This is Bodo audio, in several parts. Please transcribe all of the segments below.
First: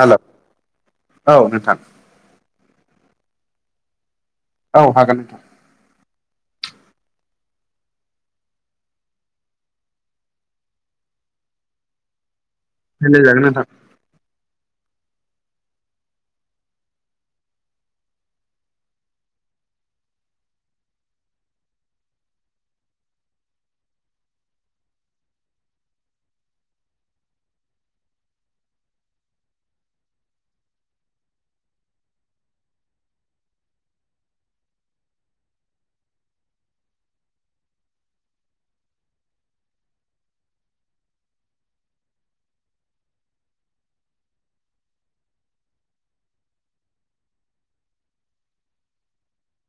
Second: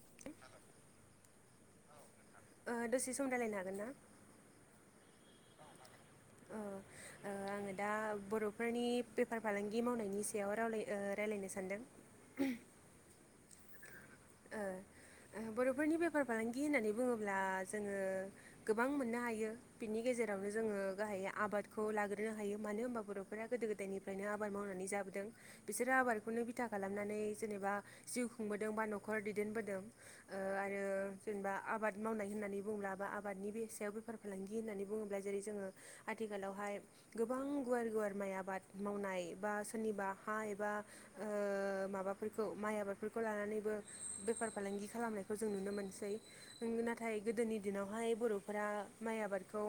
हेल' औ नोंथां ओ दसे सम रायालायनो हागोन ना? औ हागोन नोंथां। ओ ओ आङो दा बर'फोरनि बेफार फालांगि मावनायनि सायाव रावलाय ओ रायलायनो सानदों। रायलायजागोन नोंथां ओ बर'फोरनि बेफार फालांगि होननानै बुङोब्ला जोङो गोबां मोननो हायो बिनि गेजेरावनो जोङो गाहाय आबादखौ लाग्रोनो हायो मानो होनबा बर' बेफोरा गोदो गोदायनिफ्रायनो आबाद मावनानै जाबोदों। बिसोरो आबादखौनो बिथा खालामनानै जेनेबा जिउ खुंबोदों बा न'खर दैदेनबोदों। ओ आरो जेनेबा आबाद मावनाय होननानै बुंबला बा आबादनि बेसायाव बेफोर फालांगि होननानै बुङोब्ला जेरै जोङो आथिखालावहाय गोबां गुवार गुवार माइ आबाद मावनाय एा सोरनिबा हा एबा माबाफोरखौ माइ आबादफोरखौ लानानैबो बेफार फालांगि खालामनायखौ जों नुनो मोनसै नाथाय गोदोनि दिनावहाय बरफोरा माइ आबादखौ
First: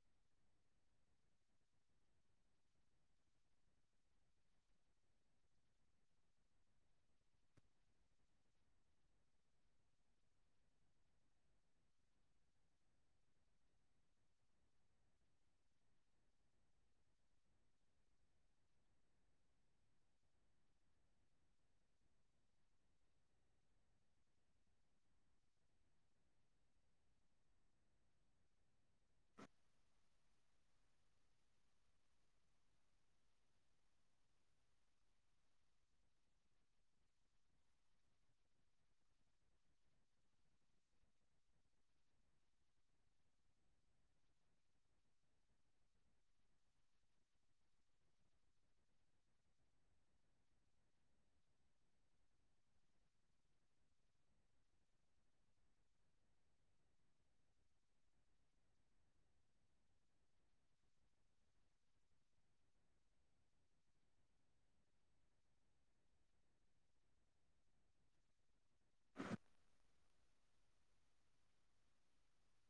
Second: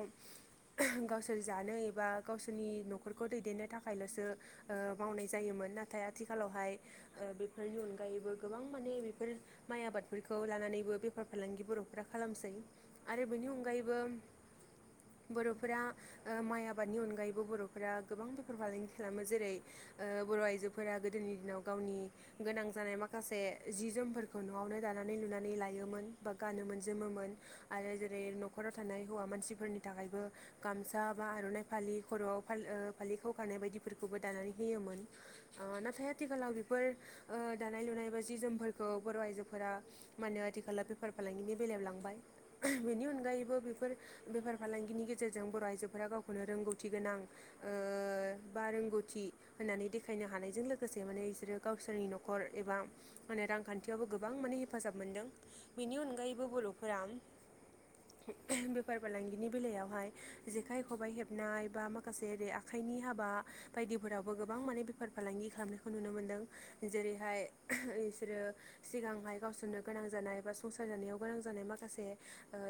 गावसोर जानो एबा गावसोरनि न'खरखौ दैदेननो थाखायल'सो ओ मावनाय जायोमोन नाथाय आथिखालावहाय ओ बेफोरनि अनगायैबो गोबां माने बेफोर माइ आबादफोरखौ लानानैबो बेफार फालांगि बर'फोरा खालामसै। आरो बेनि अनगायैबो बर'फोरा ओ माइ आबादनि अनगायैबो बर'फोरा गोबां बेफार फालांगि खालामो जेरै ओ बर' आइजोफोरा गोदोनि दिनाव गावनि गोनां जानाय माखासे जि जोमफोरखौ न'आवनो दानानै लुनानै लायोमोन बा गानोमोन जोमोमोन आरो जेरै न'खराव थानाय हौवा मानसिफोरनि थाखायबो गामसा बा आर'नाइ फालि खर'आव फालि खाव गानाय बायदिफोरखौबो दानानै होयोमोन। ओ नाथाय आथिखालाव बेफोर ओ दानाय लुनाय बा जि जोमफोर औ बर' आइजोफोरा मानो आथिखाला बेपार फालांगिनि बेलायाव लांबाय। बेनि अनगायैबो बेफोर बेफार फालांगिनि गेजेरजों बर' आइजोफोरा गावखौनो रोंगौथि गोनां ओ बा रोंगौथि होनानै देखायनो हानायजों लोगोसे माने इसोरो गावसोरनि न'खर एबा माने रां खान्थियावबो गोबां माने हेफाजाब मोन्दों बेनि अनगायैबो बर'फोरा बेफार फालांगिनि बेलायावहाय जेखाइ खबाइ हेबनाय बा माखासे ओरै आखाइनि हाबा बायदिफोरावबो गोबां माने बेफार फालांगि खालामनायखौ नुनो मोन्दों जेरैहाय बिसोरो सिगांहाय गावसोरनो गोनां जानाय बा संसार जानायाव गोनां जानाय माखासे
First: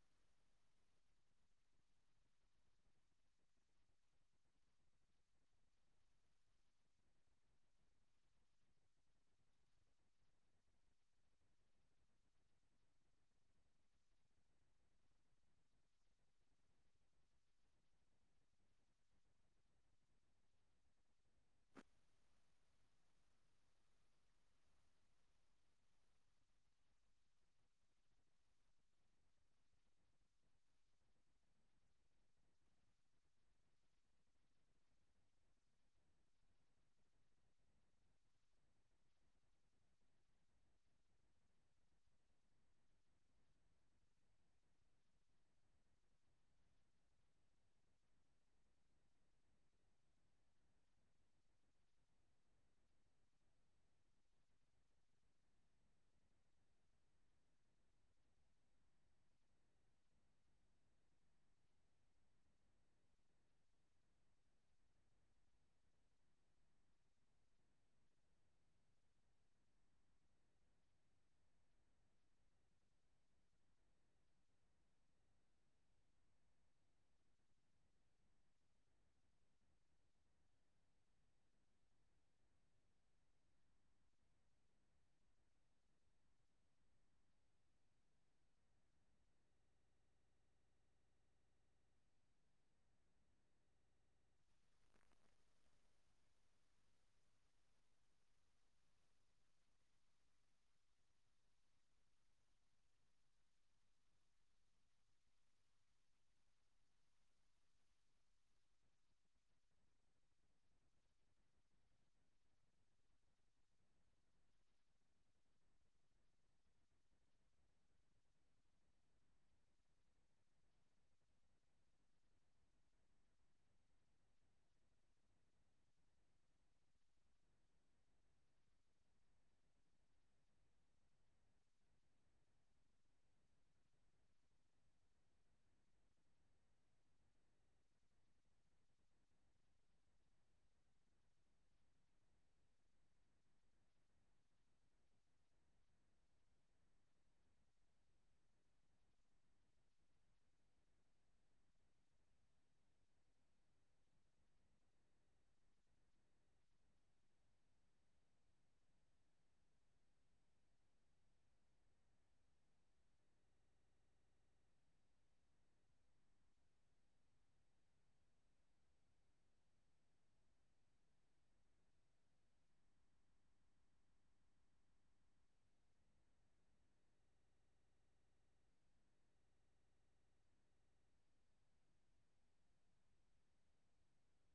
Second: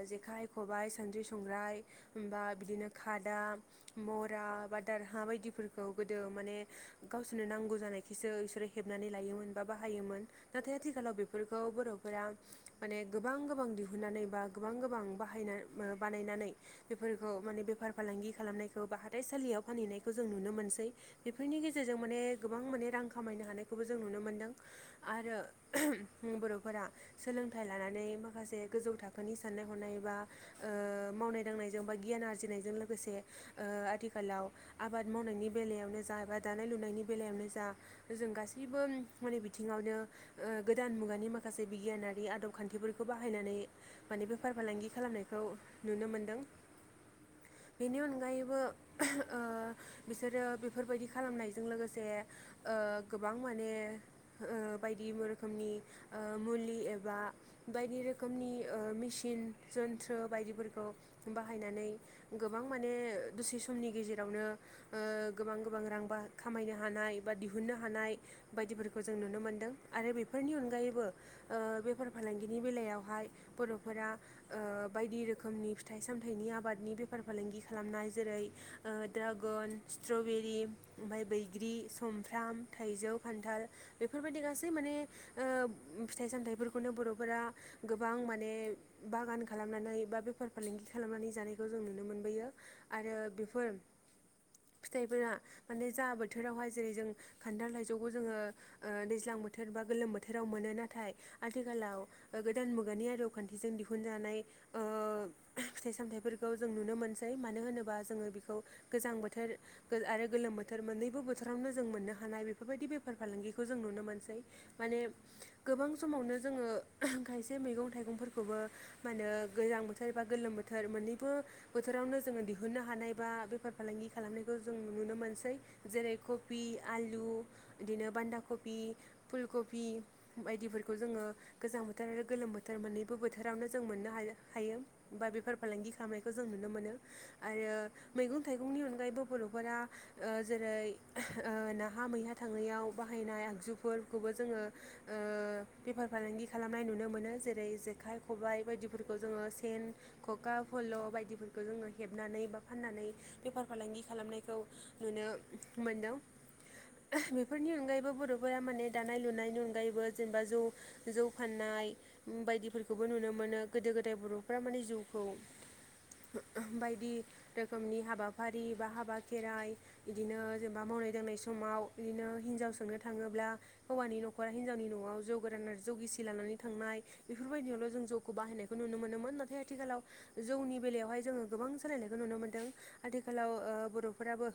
जेखाय खबाइ सानद्रि संग्राय होमबा बिदिनो खादा मरा बा दारहा बायदिफोरखौ गोदो माने गावसोरनो नांगौ जानाय खिसो इसोरो हेबनानै लायोमोन बा बाहायोमोन। नाथाय आथिखालाव बेफोरखौ बर'फोरा माने गोबां गोबां दिहुननानै बा गोबां गोबां बाहायनो मो बानायनानै बेफोरखौ माने बेफार फालांगि खालामनायखौ बा हाथाइसालियाव फानहैनायखौ जों नुनो मोनसै। बेफोरनि गेजेरजों माने गोबां माने रां खामायनो हानायखौबो जों नुनो मोन्दों। आरो ओम बर'फोरा सोलोंथाइ लानानै माखासे गोजौ थाखोनि साननाय हनाय बा ओ मावनाय दांनायजों बा गियान आरजिनायजों लोगोसे ओ आथिखालाव आबाद मावनायनि बेलायावनो जा एबा दानाय लुनायनि बेलायावनो जा जों गासैबो माने बिथिङावनो ओ गोदान मुगानि माखासे बिगियानारि आदब खान्थि फोरखौ बाहायनानै माने बेफार फालांगि खालामनायखौ नुनो मोनदों बेनि अनगायैबो [unintelligible] बिसोरो बेफोरबायदि खालामनायजों लोगोसे ओ गोबां माने ओ बाय दि रोखोमनि मुलि एबा बायदि रोखोमनि ओ मेचिन जन्थ्र बायदि फोरखौ बाहायनानै गोबां माने दसे समनि गेजेरावनो ओ गोबां गोबां रां बा खामायनो हानाय बा दिहुननो हानाय बायदिफोरखौ जों नुनो मोनदों आरो बेफोरनि अनगायैबो ओ बेफार फालांगिनि बेलायावहाय बर'फोरा ओ बायदि रोखोमनि फिथाइ सामथाइनि आबादनि बेफार फालांगि खालामनाय जेरै ओ ड्रागन स्ट्रबेरि ओमफाय बैग्रि समफ्राम थाइजौ खान्थाल। बेफोरबायदि गासै माने ओ फिथाइ सामथाइ फोरखौनो बर'फोरा गोबां माने बागान खालामनानै बा बेफार फालांगि खालामनानै जानायखौ जों नुनो मोनबोयो। आरो बेफोर फिथाइफोरा माने जा बोथोराव हाय जेरै जों खान्थाल लाइजौखौ जोङो ओ दैज्लां बोथ थोर बा गोलोम बोथोराव मोनो नाथाय आथिखालाव ओ गोदान मुगानि आदब खान्थिजों दिहुनजानाय ओ फिथाइ सामथाइ फोरखौ जों नुनो मोनसै मानो होनोबा जोङो बेखौ गोजां बोथोर ओ आरो गोलोम बोथोर मोननैबो बोथोरावनो जों मोननो हानाय बेफोरबायदि बेफार फालांगिखौ जों नुनो मोनसै। माने गोबां समावनो जोङो [unintelligible] खायसे मैगं थाइगं फोरखौबो मा होनो गोजां बोथोर बा गोलोम बोथोर मोननैबो बोथोरावनो जोङो दिहुननो हानाय बा बेफार फालांगि खालामनायखौ जों नुनो मोनसै। जेरै कबि आलु बिदिनो बान्दा कबि फुल कबि बायदि फोरखौ जोङो गोजां बोथोर आरो गोलोम बोथोर मोननैबो बोथोरावनो जों मोननो हा हायो। बा बेफार फालांगि खालामनायखौ जों नुनो मोनो आरो मैगं थाइगंनि अनगायैबो बर'फोरा ओ जेरै ओ नाहा मैहा थांनायाव बाहायनाय आगजुफोर खौबो जोङो ओ बेफार फालांगि खालामनाय नुनो मोनो जेरै जेखाइ खबाइ बायदि फोरखौ जोङो सेन खखा फल' बायदिवफोरखौ जोङो हेबनानै बा फाननानै बेफार फालांगि खालामनायखौ नुनो मोनदों ओ बेफोरनि अनगायैबो बर'फोरा माने दानाय लुनायनि अनगायैबो जेनेबा जौ जौ फाननाय बायदि फोरखौबो नुनो मोनो गोदो गोदाय बर'फ्रा माने जौ खौ बायदि रोखोमनि हाबाफारि बा हाबा खेराइ बिदिनो जेनेबा मावनाय दांनाय समाव बिदिनो हिनजाव सोंनो थाङोब्ला हौवानि न'खरा हिनजावनि न'आव जौ गोरान आरो जौ गिसि लानानै थांनाय बेफोर बायदियावल' जों जौखौ बाहायनायखौ नुनो मोनोमोन नाथाय आथिखालाव जौनि बेलायावहाय जोङो गोबां सोलायनायखौ नुनो मोन्दों आथिखालाव ओ बर'फोराबो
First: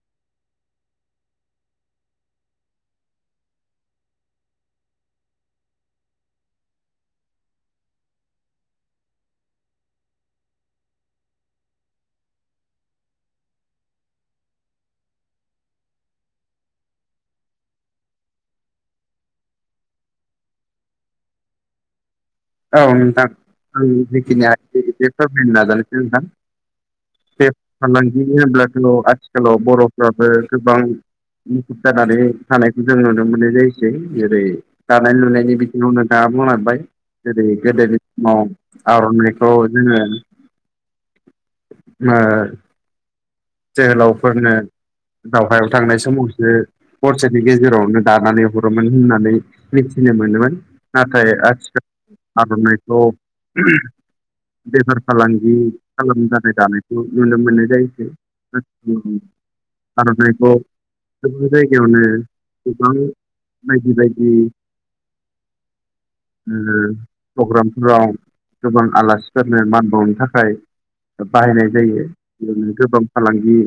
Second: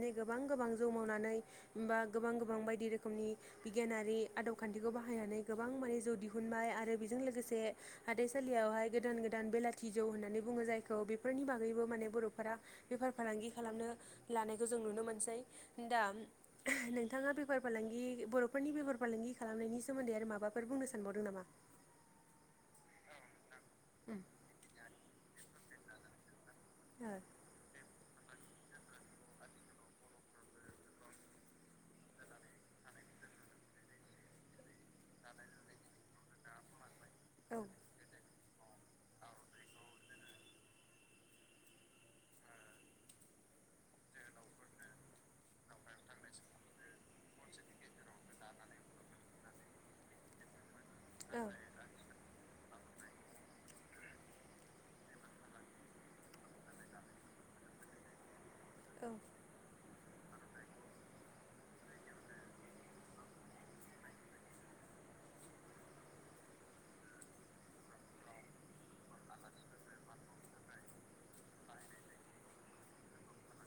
नै गोबां गोबां जौ मावनानै बा गोबां गोबां बायदि रोखोमनि बिगियानारि आदब खान्थिखौ बाहायनानै गोबां माने जौ दिहुनबाय आरो बेजों लोगोसे हाथाइ सालियावहाय गोदान गोदान बेलाथि जौ होननानै बुङो जायखौ बेफोरनि बागैबो माने बर'फोरा बेफार फालांगि खालामनो लानायखौ जों नुनो मोनसै दा [unintelligible] नोंथाङा बेफार फालांगि बर' फोरनि बेफार फालांगि खालामनायनि सोमोन्दै माबाफोर बुंनो सानबावदों नामा? औ नोंथां आं उम जेखिनिया [inaudible] नाजानोसै नोंथां। औ। बेप फालांगि होनब्लाथ' आथिखालाव बर'फ्राबो गोबां मुखुब जानानै थानायखौ जों नुनो मोननाय जायोसै जेरै दानाय लुनायनि बिथिङाव नों दाबुंलांबाय जेरै औ गोदोनि समाव आर'नाइखौ जोङो ओ जोहोलावफोरनो दावहायाव थांनाय समावसो हरसेनि गेजेरावनो दानानै हरोमोन होननानै मिथिनो मोनोमोन नाथाय औ आथिखाल आर'नायखौ बेफार फालांगि खालामनोथाखाय दानायखौ नुनो मोननाय जायोसोय औ आरनायखौ गोबां जायगायावनो गोबां बायदि बायदि [inaudible] ओ प्रग्रामफोराव गोबां आलासिफोरनो मान बावनो थाखाय बाहायनाय जायो बेयावनो गोबां फालांगि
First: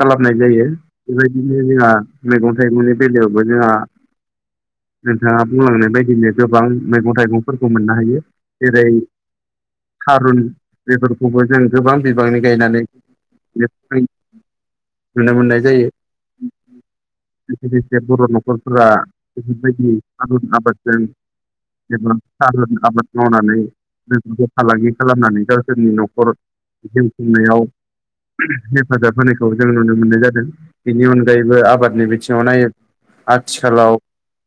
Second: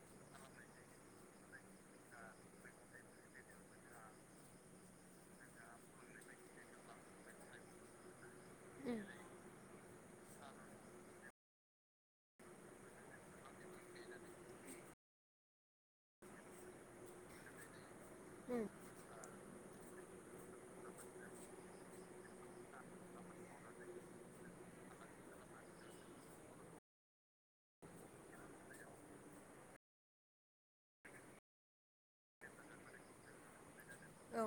खालामनाय जायो बेबायदिनो जोंहा मैगं थाइगंनि बेलायावबो जोंहा नोंथाङा बुंलांनाय बायदिनो गोबां मैगं थाइगंफोरखौ मोननो हायो जेरै उम थारुन बेफोरखौबो जों गोबां बिबांनि गायनानै बे [unintelligible] नुनो मोननाय जायो बेसे बेसे बर' उम न'खरफोरा बेफोरबायदि आलु आबादजों जबा साहा [unintelligible] आबाद मावनानै बेफोरखौ फालांगि खालामनानै गावसोरनि न'खर जिउ खुंनायाव हेफाजाब होनायखौ जों नुनो मोननाय जादों बिनि अनगायैबो आबादनि बिथिङाव नायो आथिखालाव औ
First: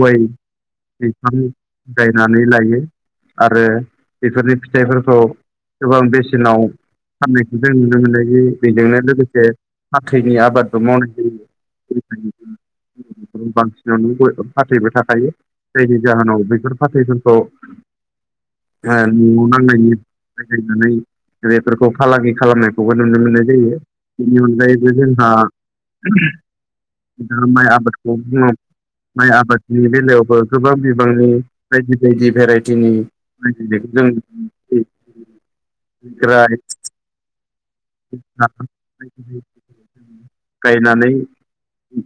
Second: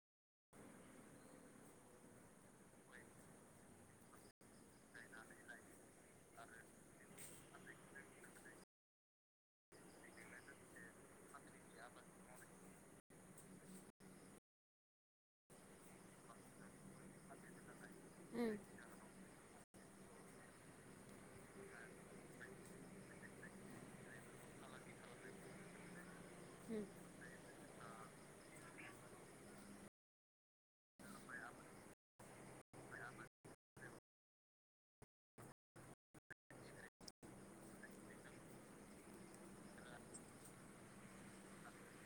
गय बिफां गयनानै लायो आरो बेफोरनि फिथाइफोरखौ गोबां बेसेनाव फाननायखौ जों नुनो मोननाय बेजोंनो लोगोसे फाथैनि आबादबो मावनाय जायो बांसिनानो [unintelligible] फाथैबो थाखायो जायनि जाहोनाव बेैफोर फाथैफोरखौ ओम [unintelligible] न'आव नांनायनि जायनानै [unintelligible] बेफोरखौ फालांगि खालामनायखौबो नुनो मोननाय जायो बेनि अनगायैबो जोंहा [unintelligible] ओम [unintelligible] आबादखौ बुङो माइ आबादनि बेलायावबो गोबां बिबांनि बायदि बायदि भेराइदिनि आ [unintelligible] [unintelligible] गायनानै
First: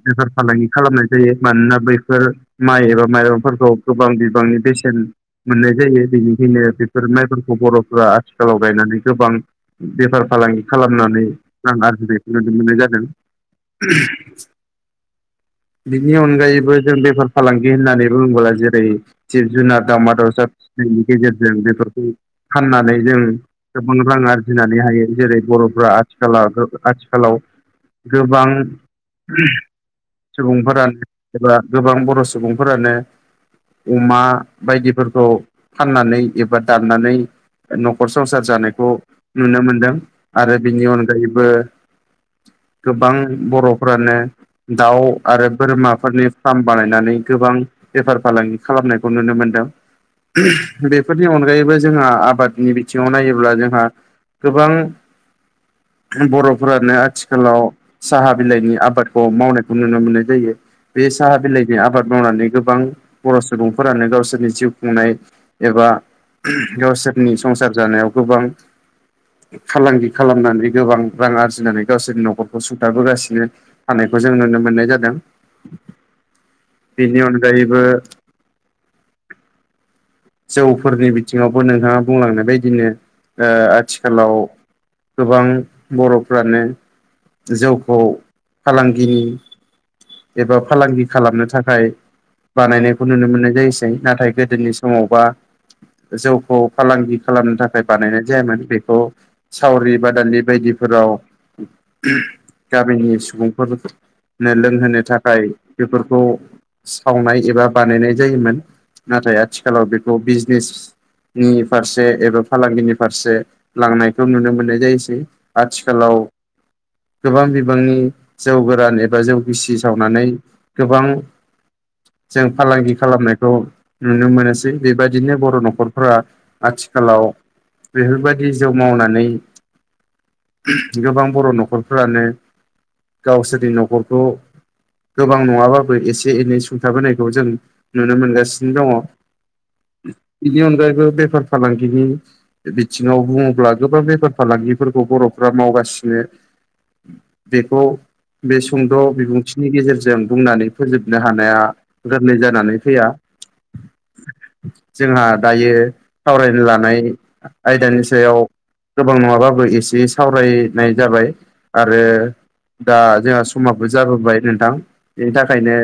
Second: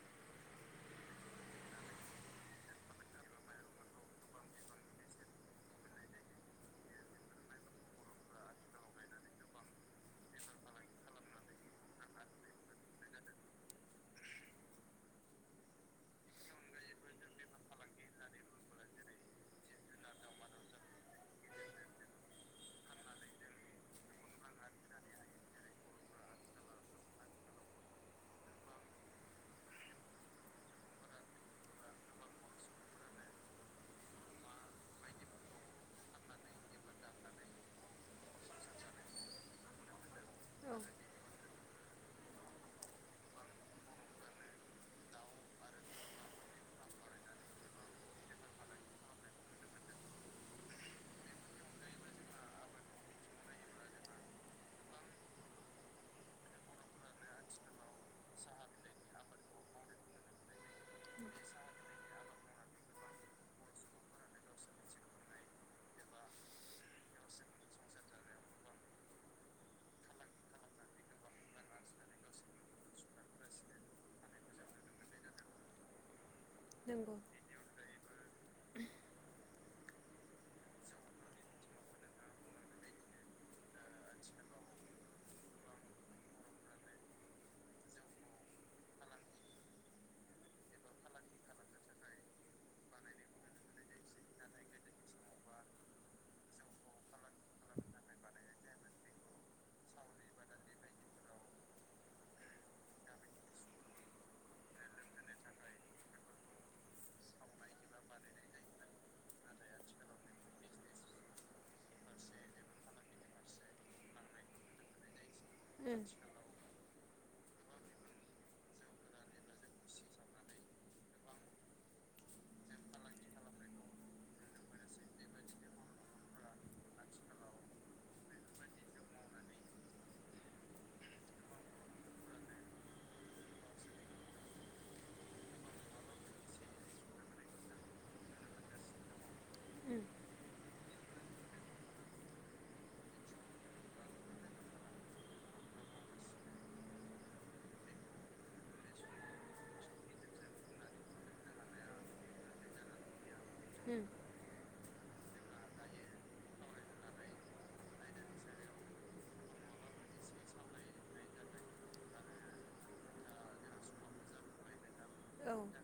बेफार फालांगि खालामनाय जायो मानोना बै बेफोर माइ एबा माइरंफोरखौ गोबां बिबांनि बेसेन मोननाय जायो बेनिखायनो बेफोर माइफोरखौ बर'फोरा आथिखालाव गायनानै गोबां बेफार फालांगि खालामनानै रां आरजिनायखौ नुनो मोननाय जादों बिनि अनगायैबो जों बेफार फालांगि होननानै बुङोब्ला जेरै जिब जुनार दावमा दावसा फिसिनायनि गेजेरजों बेफोरखौ फाननानै जों गोबां रां आरजिनानै हायो जेरै बर'फ्रा आथिखालावबो आथिखालाव गोबां [unintelligible] सुबुंफोरानो एबा गोबां बर' सुबुंफोरानो अमा बायदिफोरखौ फाननानै एबा दाननानै न'खर संसार जानायखौ नुनो मोनदों आरो औ बिनि अनगायैबो गोबां बर'फ्रानो दाउ आरो बोरमाफोरनि फार्म बानायनानै गोबां बेफार फालांगि खालामनायखौ नुनो मोनदों [unintelligible] बेफोरनि अनगायैबो जोंहा आबादनि बिथिङाव नायोब्ला जोंहा गोबां बर'फोरानो आथिखालाव साहा बिलाइनि आबादखौ मावनायखौ नु नो मोननाय जायो बे साहा बिलाइनि आबाद मावनानै गोबां बर' सुबुंफोरानो गावसोरनि जिउ खुंनाय एबा गावसोरनि संसार जानायाव गोबां फालांगि खालामनानै गोबां रां आरजिनानै गावसोरनि न'खरखौ सुथाबाबोगासिनो थानायखौ जों नुनो मोननाय जादों नंगौ बेनि अनगायैबो जौफोरनि बिथिङावबो नोंथाङा बुंलांनाय बायदिनो ओ आथिखालाव गोबां बर'फ्रानो जौखौ फालांगिनि एबा फालांगि खालामनो थाखाय बानायनायखौ नुनो मोननाय जायोसै नाथाय गोदोनि समाव समावबा जौखौ फालांगि खालामनो थाखाय बानायनाय जायामोन बेखौ सावरि बादालि बायदिफोराव [unintelligible] गामिनि सुबुंफोर लोंहोनो थाखाय बेफोरखौ सावनाय एबा बानायनाय जायोमोन नाथाय आथिखालाव बेखौ बिजनेस नि फारसे एबा फालांगिनि फारसे लांनायखौ नुनो मोननाय जायोसै उम आथिखालाव गोबां बिबांनि जौ गोरान एबा जौ गिसि सावनानै गोबां जों फालांगि खालामनायखौ नुनो मोनो नोसै बेबायदिनो बर' न'खरफोरा आथिखालाव बेफोरबायदि जौ मावनानै गोबां बर' न'खरफ्रानो गावसोरनि न'खरखौ गोबां नङाबाबो एसे एनै सुंथाबोनायखौ जों नुनो मोनगासिनो दङ उम बेनि अनगायैबो बेफार फालांगिनि बिथिङाव बुङोब्ला गोबां बेफार फालांगिफोरखौ बर'फ्रा मावगासिनो बेखौ बे सुंद' बिबुंथिनि गेजेरजों बुंनानै फोजोबनो हानाया गोरलै जानानै फैया ओम। जोंहा दायो सावरायनो लानाय आयदानि सायाव गोबां नङाबाबो एसे सावरायनाय जाबाय आरो दा जोंहा समाबो जाबोबाय नोंथां बेनि औ थाखायनो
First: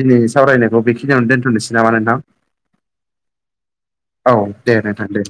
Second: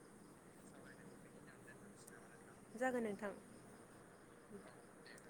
दिनै सावरायनायखौ बेखिनियावनो दोन्थ'नोसै नामा नोंथां जागोन नोंथां। औ दे नोंथां दे